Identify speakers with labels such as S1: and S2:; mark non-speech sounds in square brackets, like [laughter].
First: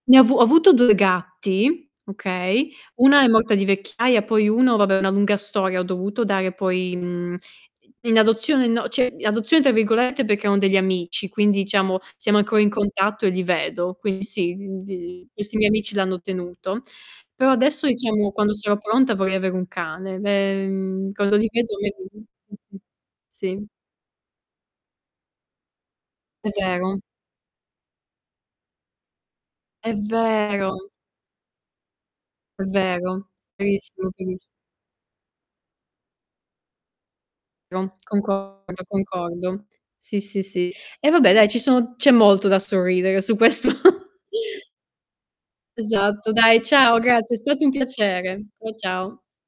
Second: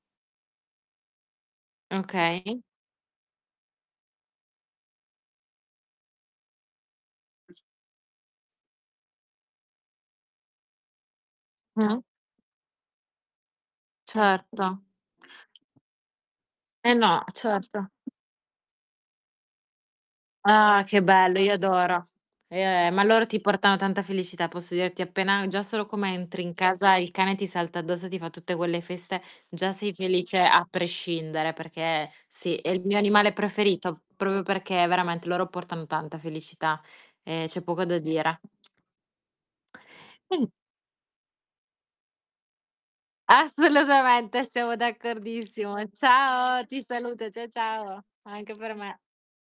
S1: Ne ho avu ho avuto 2 gatti,
S2: Okay.
S1: okay, una è morta di vecchiaia, poi uno vabbè è una lunga storia, ho dovuto dare poi, mhmm,
S2: [unintelligible]
S1: i in adozione no cioè, "in adozione" tra virgolette, perché erano degli amici, quindi diciamo
S2: [unintelligible]
S1: siamo ancora in contatto e li vedo. Quindi sì,
S2: Certo.
S1: gl questi miei amici l'hanno tenuto.
S2: Eh no,
S1: Però adesso,
S2: certo.
S1: diciamo, quando sarò pronta vorrei avere un cane. Beh,
S2: Ah, che
S1: mhmm, quando
S2: bello,
S1: li
S2: io
S1: vedo
S2: adoro.
S1: [unintelligible]
S2: Eh, ma loro ti
S1: sì.
S2: portano tanta felicità, posso dirti, appena già solo come entri
S1: È
S2: in casa
S1: vero.
S2: il cane ti salta addosso, ti fa tutte quelle feste, già
S1: È
S2: sei felice a
S1: vero.
S2: prescindere perché sì,
S1: È
S2: è il mio
S1: vero.
S2: animale preferito,
S1: Verissimo,
S2: proprio
S1: veris
S2: perché veramente loro portano tanta felicità, ehm, c'è poco da
S1: [unintelligible]
S2: dire.
S1: Concordo, concordo. Sì, sì,
S2: Mh-mh.
S1: sì. E vabbè dai, ci sono c'è molto da sorridere su questo
S2: Assolutamente, siamo d'accordissimo.
S1: Esatto. Dai,
S2: Ciao, ti
S1: ciao,
S2: saluto,
S1: grazie. È
S2: ciao,
S1: stato un
S2: ciao.
S1: piacere.
S2: Anche
S1: Ciao,
S2: per me.
S1: ciao.